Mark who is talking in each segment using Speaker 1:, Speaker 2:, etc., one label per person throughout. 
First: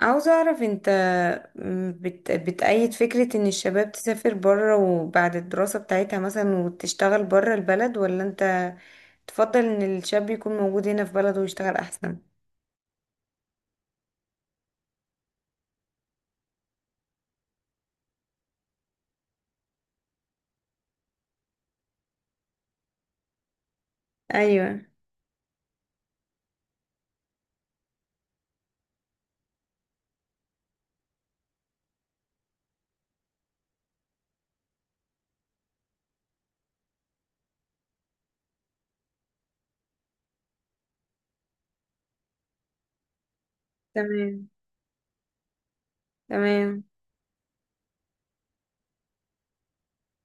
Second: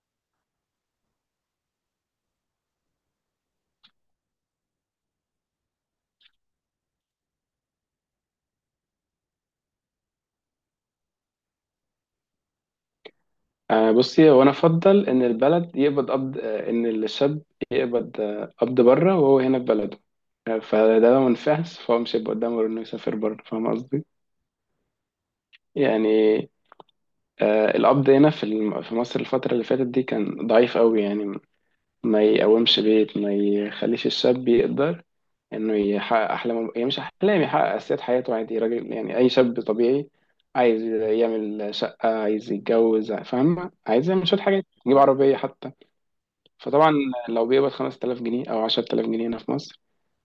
Speaker 1: عاوزة أعرف أنت بتأيد فكرة إن الشباب تسافر بره وبعد الدراسة بتاعتها مثلا وتشتغل بره البلد، ولا أنت تفضل إن الشاب يكون موجود هنا في بلده ويشتغل أحسن؟
Speaker 2: آه، بصي، هو انا افضل ان البلد يقبض قبض، ان الشاب يقبض، قبض بره وهو هنا في بلده. فده لو ما نفعش فهو مش هيبقى قدامه غير انه يسافر بره. فاهم قصدي؟
Speaker 1: أيوة.
Speaker 2: يعني، القبض هنا في في مصر الفترة اللي فاتت دي كان ضعيف قوي، يعني ما يقومش بيت، ما يخليش الشاب يقدر انه يحقق احلامه. يعني مش احلام، يحقق اساسيات حياته، عادي، راجل، يعني اي شاب طبيعي عايز يعمل شقة، عايز يتجوز، فاهم، عايز يعمل شوية
Speaker 1: تمام.
Speaker 2: حاجات، يجيب عربية حتى.
Speaker 1: تمام.
Speaker 2: فطبعا لو بيقبض 5000 جنيه او 10000 جنيه هنا في مصر،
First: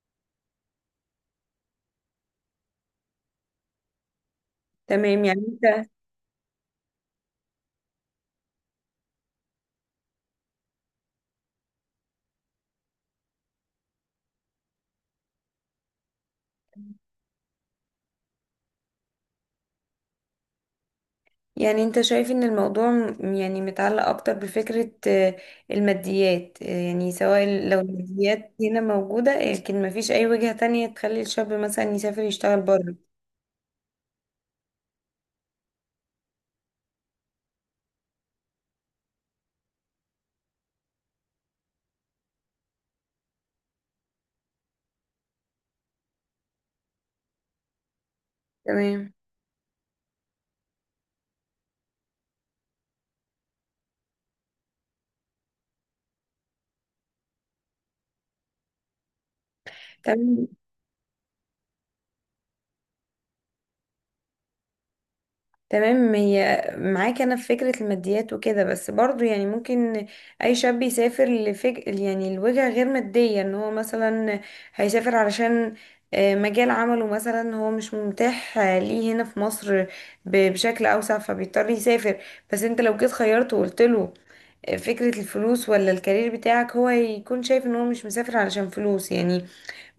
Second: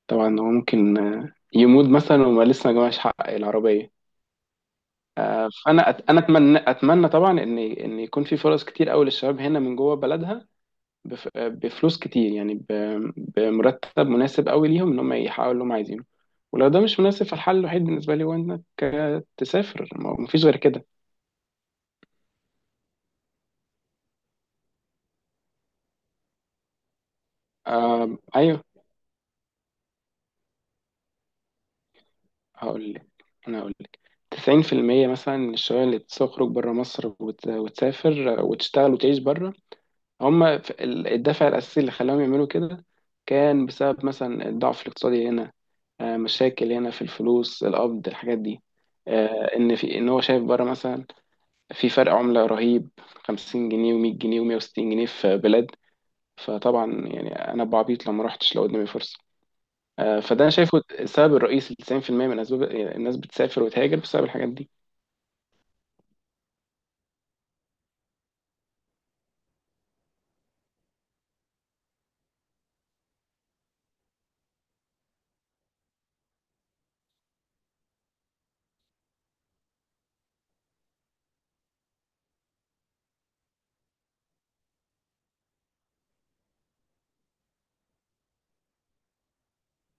Speaker 2: طبعا هو ممكن يموت مثلا وما لسه ما جمعش حق العربيه.
Speaker 1: تمام.
Speaker 2: فانا انا اتمنى طبعا ان يكون في فرص كتير قوي للشباب هنا من جوه بلدها، بفلوس كتير، يعني بمرتب مناسب قوي ليهم ان هم يحققوا اللي هم عايزينه. ولو ده مش مناسب فالحل الوحيد بالنسبه لي هو انك تسافر، ما فيش غير كده.
Speaker 1: يعني أنت شايف إن الموضوع متعلق أكتر بفكرة الماديات، يعني سواء لو
Speaker 2: آه،
Speaker 1: الماديات
Speaker 2: ايوه،
Speaker 1: هنا موجودة، لكن مفيش أي وجهة تانية تخلي الشاب مثلا يسافر يشتغل
Speaker 2: هقول
Speaker 1: بره؟
Speaker 2: لك. انا هقول لك، 90% مثلا من الشباب اللي بتخرج بره مصر وتسافر وتشتغل وتعيش بره، هم الدافع الاساسي اللي خلاهم يعملوا كده كان بسبب مثلا الضعف الاقتصادي هنا. مشاكل هنا في الفلوس، القبض، الحاجات دي.
Speaker 1: تمام.
Speaker 2: ان في ان هو شايف بره مثلا في فرق عملة رهيب، 50 جنيه و100 جنيه و160 جنيه في بلاد. فطبعا يعني انا بعبيط لو ما رحتش لو قدامي فرصة. فده
Speaker 1: تمام.
Speaker 2: انا شايفه السبب الرئيسي، 90% من اسباب الناس بتسافر وتهاجر بسبب الحاجات دي.
Speaker 1: تمام، هي معاك انا في فكرة الماديات وكده، بس برضو يعني ممكن اي شاب يسافر يعني لوجهة غير مادية، ان هو مثلا هيسافر علشان مجال عمله مثلا هو مش متاح ليه هنا في مصر بشكل اوسع، فبيضطر يسافر. بس انت لو جيت خيرته وقلت له فكرة الفلوس ولا الكارير بتاعك، هو هيكون شايف ان هو مش مسافر علشان فلوس يعني.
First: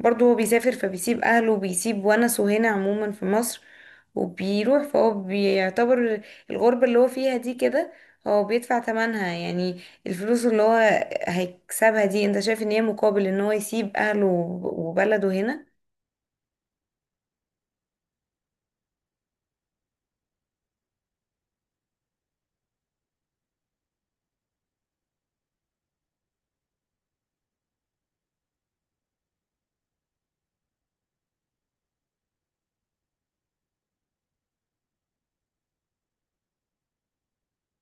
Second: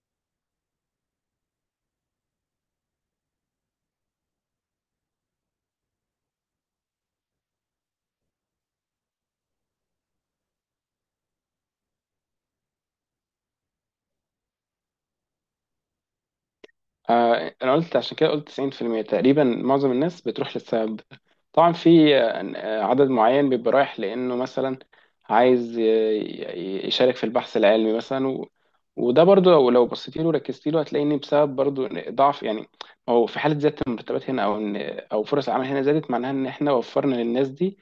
Speaker 1: برضو هو بيسافر، فبيسيب اهله وبيسيب ونسه هنا عموما في مصر، وبيروح، فهو بيعتبر الغربة اللي هو فيها دي كده هو بيدفع تمنها. يعني الفلوس اللي هو هيكسبها دي، انت شايف ان هي مقابل ان هو يسيب اهله وبلده هنا؟
Speaker 2: انا قلت عشان كده، قلت 90% تقريبا، معظم الناس بتروح للسبب ده. طبعا في عدد معين بيبقى رايح لانه مثلا عايز يشارك في البحث العلمي مثلا وده برضو، لو بصيتي له وركزت له هتلاقي ان بسبب برضو إن ضعف، يعني او في حاله زياده المرتبات هنا، او فرص العمل هنا زادت، معناها ان احنا وفرنا للناس دي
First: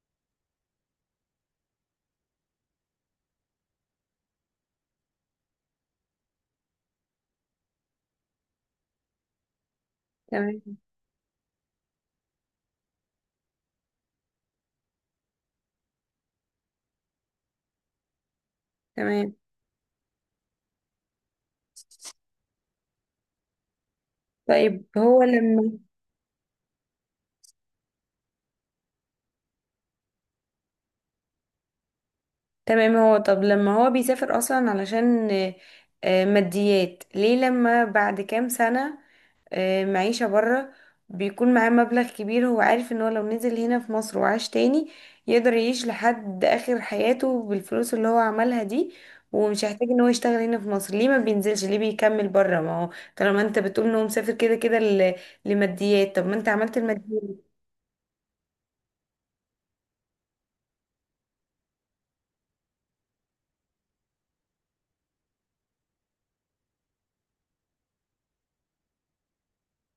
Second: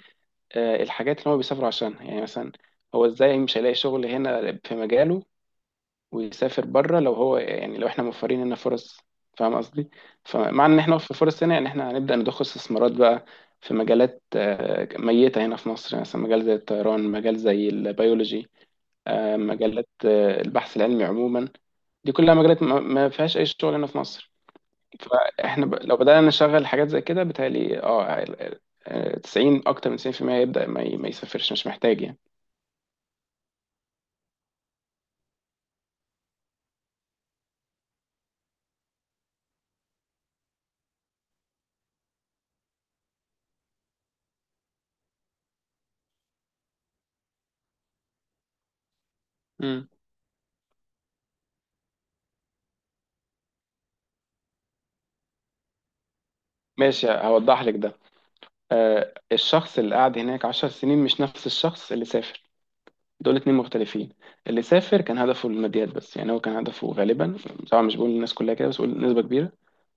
Speaker 2: الحاجات اللي هو بيسافر عشانها. يعني مثلا هو ازاي مش هيلاقي شغل هنا في مجاله ويسافر بره؟ لو هو يعني لو احنا موفرين لنا فرص، فاهم قصدي؟
Speaker 1: تمام.
Speaker 2: فمع ان احنا في فرص هنا، يعني احنا هنبدأ نضخ استثمارات بقى في مجالات ميتة هنا في مصر، يعني مثلا مجال زي الطيران، مجال زي البيولوجي،
Speaker 1: تمام،
Speaker 2: مجالات البحث العلمي عموما. دي كلها مجالات ما فيهاش اي شغل هنا في مصر.
Speaker 1: طيب هو
Speaker 2: فاحنا
Speaker 1: لما،
Speaker 2: لو بدأنا نشغل حاجات زي كده بتهيألي 90، اكتر من 90% يبدأ ما يسافرش، مش محتاج يعني.
Speaker 1: تمام. هو طب لما هو بيسافر اصلا علشان ماديات، ليه لما بعد كام سنة معيشة بره بيكون معاه مبلغ كبير، هو عارف ان هو لو نزل هنا في مصر وعاش تاني يقدر يعيش لحد اخر حياته بالفلوس اللي هو عملها دي، ومش هيحتاج
Speaker 2: امم
Speaker 1: ان هو يشتغل هنا في مصر، ليه ما بينزلش؟ ليه بيكمل بره؟ ما هو طالما انت بتقول ان هو مسافر كده كده لماديات، طب ما انت عملت
Speaker 2: ماشي،
Speaker 1: الماديات.
Speaker 2: هوضح لك ده. آه، الشخص اللي قعد هناك 10 سنين مش نفس الشخص اللي سافر. دول اتنين مختلفين. اللي سافر كان هدفه الماديات بس، يعني هو كان هدفه غالبا، طبعا مش بقول الناس كلها كده، بس بقول نسبة كبيرة،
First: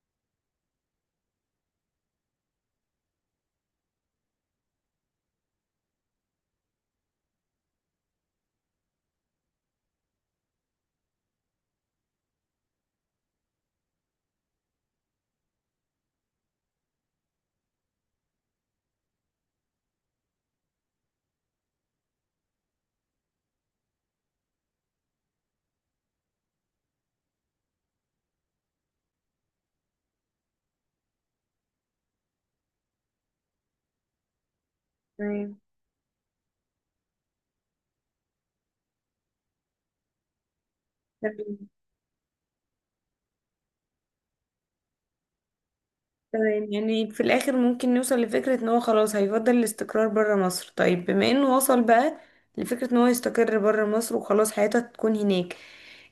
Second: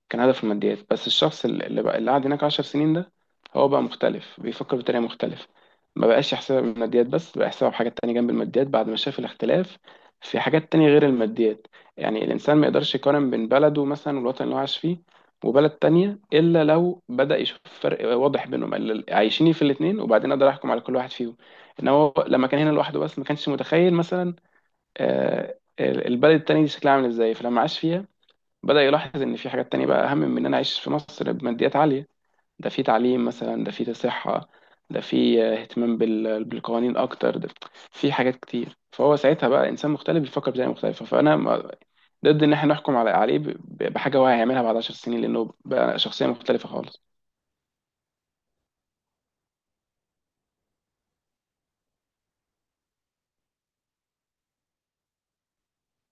Speaker 2: كان هدفه الماديات بس. الشخص اللي بقى اللي قعد هناك 10 سنين ده هو بقى مختلف، بيفكر بطريقة مختلفة، ما بقاش يحسبها بالماديات بس، بقى يحسبها بحاجات تانية جنب الماديات بعد ما شاف الاختلاف في حاجات تانية غير الماديات. يعني الإنسان ما يقدرش يقارن بين بلده مثلا والوطن اللي هو عايش فيه وبلد تانية إلا لو بدأ يشوف فرق واضح بينهم، عايشين في الاتنين وبعدين أقدر أحكم على كل واحد فيهم. إن هو لما كان هنا لوحده بس ما كانش متخيل مثلا البلد التانية دي شكلها عامل إزاي، فلما عاش فيها بدأ يلاحظ إن في حاجات تانية بقى أهم من إن أنا أعيش في مصر بماديات عالية. ده في تعليم مثلا، ده في صحة، ده في اهتمام بالقوانين أكتر، ده في حاجات كتير. فهو ساعتها بقى إنسان مختلف بيفكر بطريقة مختلفة، فأنا
Speaker 1: تمام.
Speaker 2: ضد إن إحنا نحكم على عليه بحاجة هو هيعملها بعد 10 سنين، لأنه بقى شخصية مختلفة
Speaker 1: تمام،
Speaker 2: خالص.
Speaker 1: يعني في الآخر ممكن نوصل لفكرة ان هو خلاص هيفضل الاستقرار برا مصر. طيب بما انه وصل بقى لفكرة ان هو يستقر برا مصر وخلاص حياته تكون هناك،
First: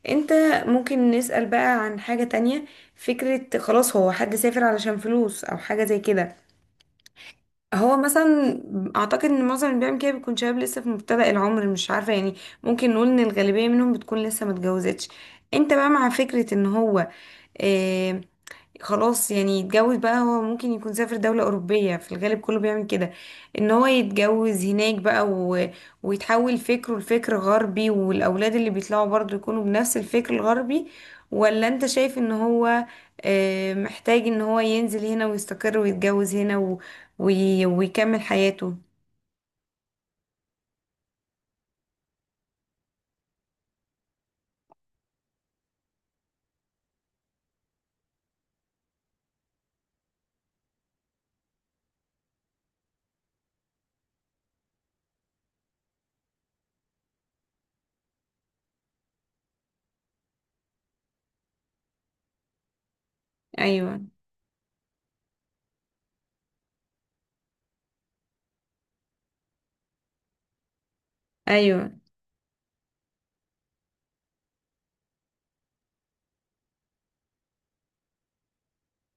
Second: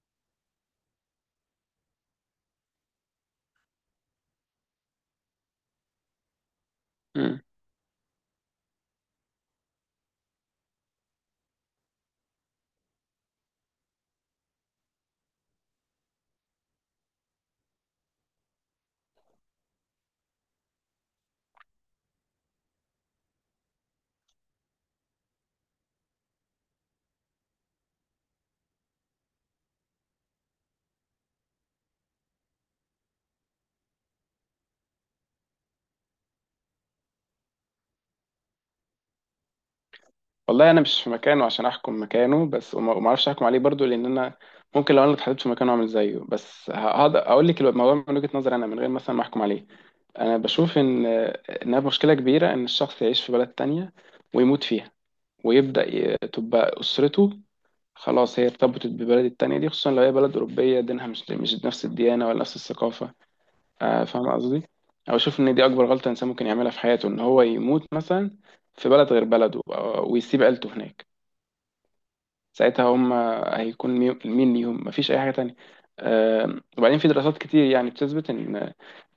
Speaker 1: انت ممكن نسأل بقى عن حاجة تانية. فكرة خلاص هو حد سافر علشان فلوس او حاجة زي كده،
Speaker 2: مم.
Speaker 1: هو مثلا اعتقد ان معظم اللي بيعمل كده بيكون شباب لسه في مبتدأ العمر، مش عارفة يعني، ممكن نقول ان الغالبية منهم بتكون لسه متجوزتش. انت بقى مع فكرة ان هو آه، خلاص يعني يتجوز بقى، هو ممكن يكون سافر دولة أوروبية في الغالب، كله بيعمل كده، إن هو يتجوز هناك بقى ويتحول فكره لفكر غربي، والأولاد اللي بيطلعوا برضو يكونوا بنفس الفكر الغربي؟ ولا أنت شايف إن هو محتاج إن هو ينزل هنا ويستقر ويتجوز هنا و ويكمل حياته؟
Speaker 2: والله أنا مش في مكانه عشان أحكم مكانه، بس وما أعرفش أحكم عليه برضو، لأن أنا ممكن لو أنا اتحطيت في مكانه أعمل زيه. بس هقدر أقول لك الموضوع من وجهة نظري أنا من غير مثلا ما أحكم عليه. أنا بشوف إنها مشكلة كبيرة، إن الشخص يعيش في بلد تانية ويموت فيها، ويبدأ تبقى أسرته خلاص هي ارتبطت ببلد التانية دي، خصوصا لو هي بلد أوروبية دينها مش نفس الديانة ولا نفس الثقافة.
Speaker 1: أيوه.
Speaker 2: فاهم قصدي؟ أو أشوف إن دي أكبر غلطة إنسان ممكن يعملها في حياته، إن هو يموت مثلا في بلد غير بلده ويسيب عيلته هناك.
Speaker 1: أيوه.
Speaker 2: ساعتها هم هيكون مين ليهم؟ مفيش اي حاجه تانية. وبعدين في دراسات كتير يعني بتثبت ان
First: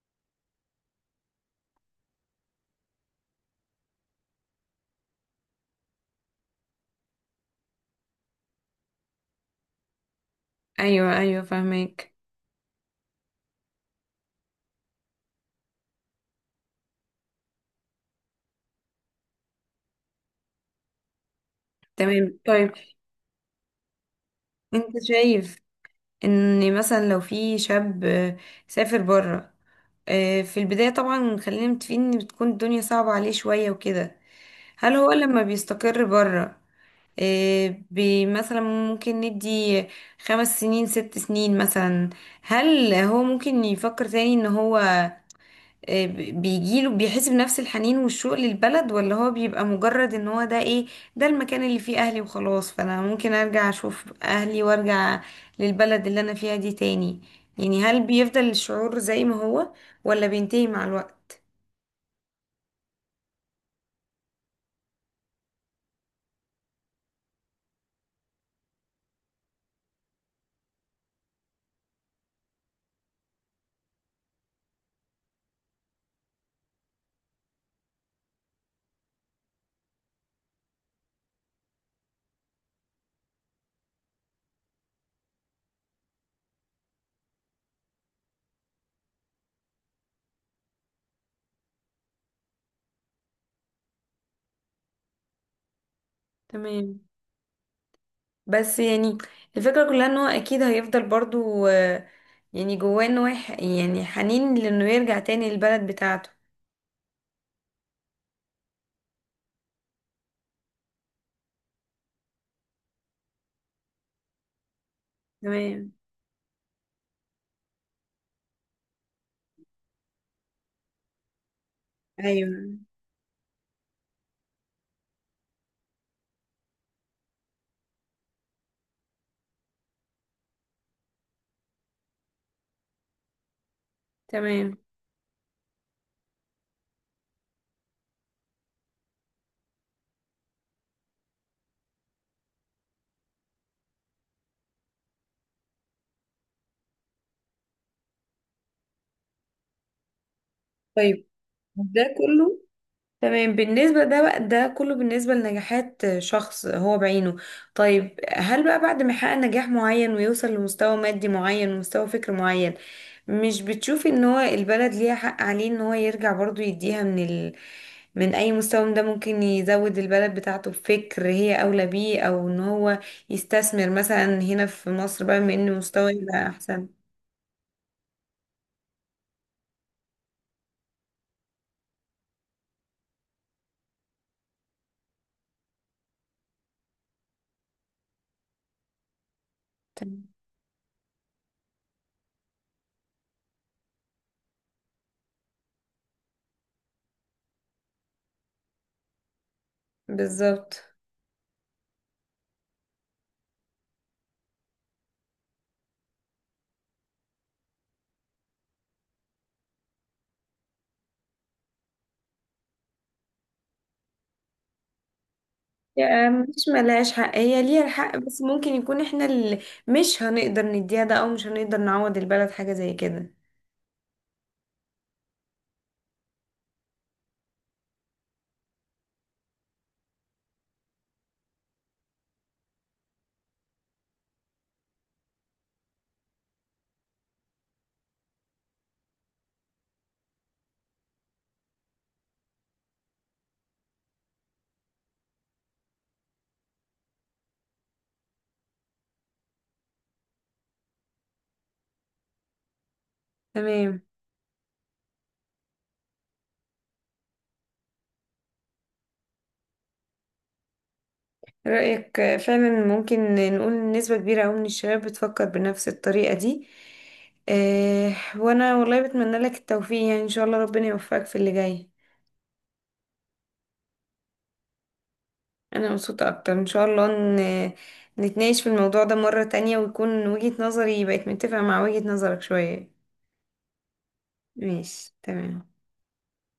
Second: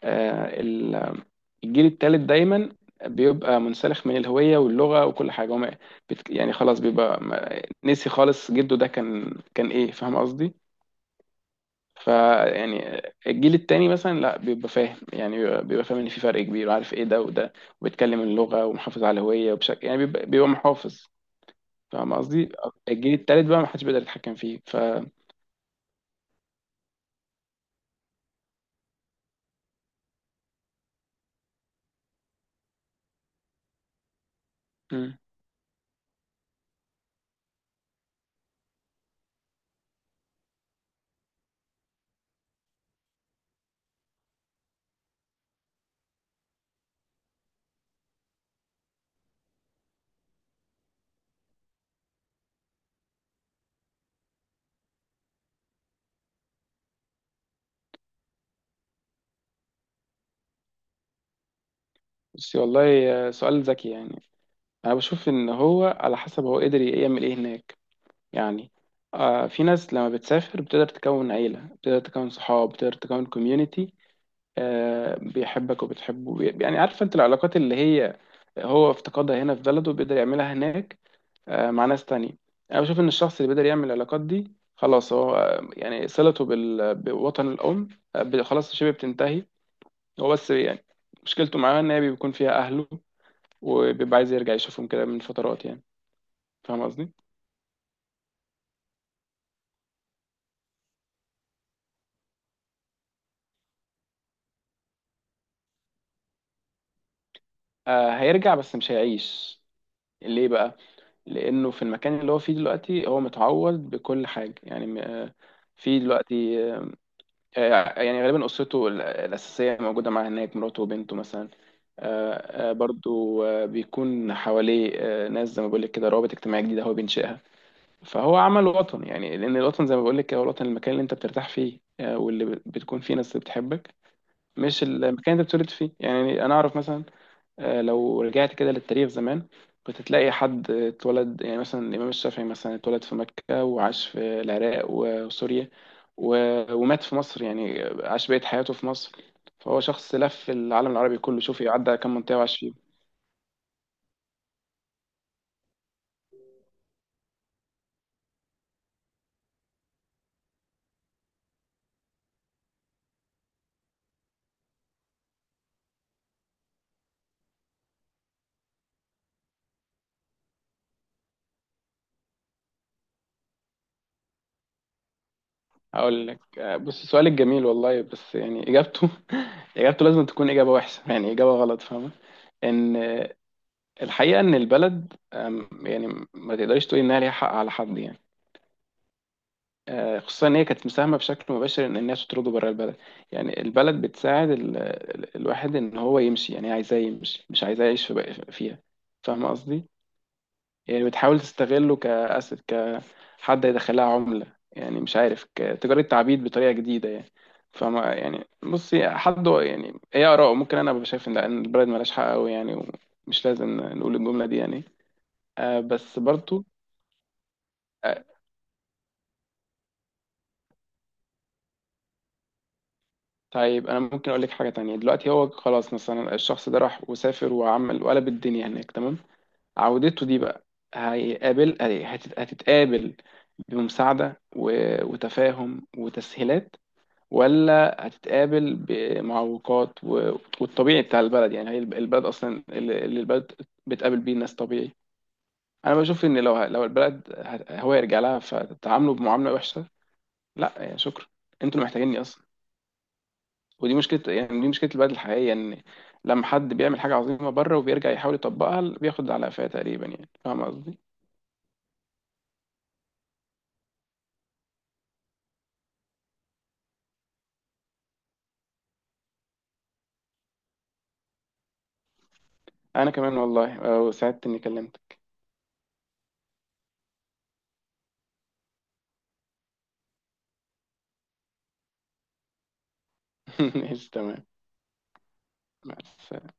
Speaker 2: آه، ال- الجيل الثالث دايما بيبقى منسلخ من الهويه واللغه وكل حاجه. هم يعني خلاص بيبقى نسي خالص، جده ده كان ايه. فاهم قصدي؟
Speaker 1: أيوه. أيوه، فاهمك.
Speaker 2: فيعني الجيل التاني مثلا لا، بيبقى فاهم، يعني بيبقى فاهم ان في فرق كبير وعارف ايه ده وده، وبيتكلم اللغه ومحافظ على الهويه، وبشكل يعني بيبقى محافظ. فاهم
Speaker 1: تمام،
Speaker 2: قصدي؟
Speaker 1: طيب
Speaker 2: الجيل التالت بقى ما حدش بيقدر يتحكم فيه، ف
Speaker 1: أنت شايف ان مثلا لو في شاب سافر بره، في البداية طبعا خلينا متفقين ان بتكون الدنيا صعبة عليه شوية وكده، هل هو
Speaker 2: مم.
Speaker 1: لما بيستقر بره مثلا ممكن ندي خمس سنين ست سنين مثلا، هل هو ممكن يفكر تاني ان هو آه، ب- بيجيله بيحس بنفس الحنين والشوق للبلد، ولا هو بيبقى مجرد ان هو ده ايه، ده المكان اللي فيه اهلي وخلاص، فانا ممكن ارجع اشوف اهلي وارجع للبلد اللي انا فيها دي تاني؟ يعني هل بيفضل الشعور زي ما هو، ولا بينتهي مع الوقت؟
Speaker 2: بس والله سؤال ذكي يعني. انا بشوف ان هو على حسب هو قدر يعمل ايه هناك. يعني في ناس لما بتسافر بتقدر تكون عيلة، بتقدر تكون صحاب، بتقدر تكون كوميونيتي، بيحبك وبتحبه، يعني عارف انت العلاقات اللي هي هو افتقدها هنا في بلده بيقدر يعملها هناك مع ناس تانية. انا بشوف ان الشخص اللي بيقدر يعمل العلاقات دي خلاص هو، يعني صلته بوطن الام خلاص شبه بتنتهي. هو بس يعني مشكلته معاه ان هي بيكون فيها اهله، وبيبقى عايز يرجع يشوفهم كده من فترات، يعني فاهم
Speaker 1: تمام.
Speaker 2: قصدي.
Speaker 1: بس يعني الفكرة كلها ان هو اكيد هيفضل برضو يعني جواه، يعني حنين لانه يرجع تاني للبلد بتاعته.
Speaker 2: هيرجع بس مش هيعيش. ليه بقى؟ لانه في المكان اللي هو فيه دلوقتي هو متعود بكل حاجه، يعني
Speaker 1: تمام.
Speaker 2: في دلوقتي، يعني غالبا اسرته الاساسيه موجوده معاه هناك، مراته وبنته مثلا،
Speaker 1: ايوه.
Speaker 2: برضو بيكون حواليه ناس، زي ما بقول لك كده، روابط اجتماعيه جديده هو بينشئها. فهو عمل وطن، يعني لان الوطن زي ما بقول لك كده، هو الوطن المكان اللي انت بترتاح فيه، واللي بتكون فيه ناس بتحبك،
Speaker 1: تمام،
Speaker 2: مش المكان اللي انت بتولد فيه. يعني انا اعرف مثلا، لو رجعت كده للتاريخ زمان كنت تلاقي حد اتولد، يعني مثلا الامام الشافعي مثلا اتولد في مكة وعاش في العراق وسوريا ومات في مصر، يعني عاش بقية حياته في مصر. فهو شخص لف العالم العربي
Speaker 1: طيب
Speaker 2: كله، شوف عدى
Speaker 1: ده
Speaker 2: كم منطقة
Speaker 1: كله،
Speaker 2: وعاش.
Speaker 1: تمام. بالنسبة ده بقى، ده كله بالنسبة لنجاحات شخص هو بعينه. طيب هل بقى بعد ما يحقق نجاح معين ويوصل لمستوى مادي معين ومستوى فكر معين، مش بتشوفي ان هو البلد ليها حق عليه ان هو يرجع برضو يديها من اي مستوى، من ده ممكن يزود البلد بتاعته بفكر هي اولى بيه، او ان هو يستثمر مثلا هنا في مصر بقى، من ان مستوى
Speaker 2: هقول لك،
Speaker 1: يبقى احسن.
Speaker 2: بص سؤالك جميل والله، بس يعني اجابته اجابته لازم تكون اجابه وحشه، يعني اجابه غلط، فاهمه؟ ان الحقيقه ان البلد يعني ما تقدريش تقولي انها ليها حق على حد، يعني خصوصا ان هي كانت مساهمه بشكل مباشر ان الناس تطرده بره البلد. يعني البلد بتساعد الواحد ان هو يمشي، يعني هي عايزاه يمشي مش عايزاه يعيش في فيها، فاهمه قصدي؟
Speaker 1: بالظبط،
Speaker 2: يعني بتحاول تستغله كأسد، كحد يدخلها عملة، يعني مش عارف، كتجارة تعبيد بطريقة جديدة يعني. فما يعني بصي، حد يعني ايه آراءه، ممكن أنا أبقى شايف إن البلد ملهاش حق أوي، يعني ومش لازم نقول الجملة دي يعني. بس
Speaker 1: يعني
Speaker 2: برضو.
Speaker 1: مش ملهاش حق، هي ليها الحق،
Speaker 2: آه
Speaker 1: بس ممكن يكون احنا اللي مش هنقدر نديها ده، او مش هنقدر نعوض البلد حاجة زي كده.
Speaker 2: طيب، أنا ممكن أقول لك حاجة تانية. دلوقتي هو خلاص مثلا الشخص ده راح وسافر وعمل وقلب الدنيا هناك، تمام. عودته دي بقى هيقابل هتتقابل بمساعدة وتفاهم وتسهيلات، ولا هتتقابل بمعوقات والطبيعي بتاع البلد؟ يعني هي البلد اصلا اللي البلد بتقابل بيه الناس طبيعي. انا بشوف ان لو لو البلد هو يرجع لها فتتعاملوا بمعامله وحشه، لا يعني شكرا، انتوا اللي محتاجيني اصلا. ودي
Speaker 1: تمام.
Speaker 2: مشكله، يعني دي مشكله البلد الحقيقيه، ان لما حد بيعمل حاجه عظيمه بره وبيرجع يحاول يطبقها بياخد على قفاه تقريبا، يعني فاهم قصدي.
Speaker 1: رأيك فعلا ممكن نقول نسبة كبيرة أوي من الشباب بتفكر بنفس الطريقة دي. اه، وأنا والله بتمنى لك التوفيق يعني، إن شاء الله ربنا يوفقك في اللي جاي.
Speaker 2: انا كمان والله، وسعدت اني كلمتك.
Speaker 1: أنا مبسوطة أكتر، إن شاء الله نتناقش في الموضوع ده مرة تانية، ويكون وجهة نظري بقت متفقة مع وجهة نظرك شوية.
Speaker 2: ماشي تمام.
Speaker 1: ماشي، تمام.
Speaker 2: مع السلامة.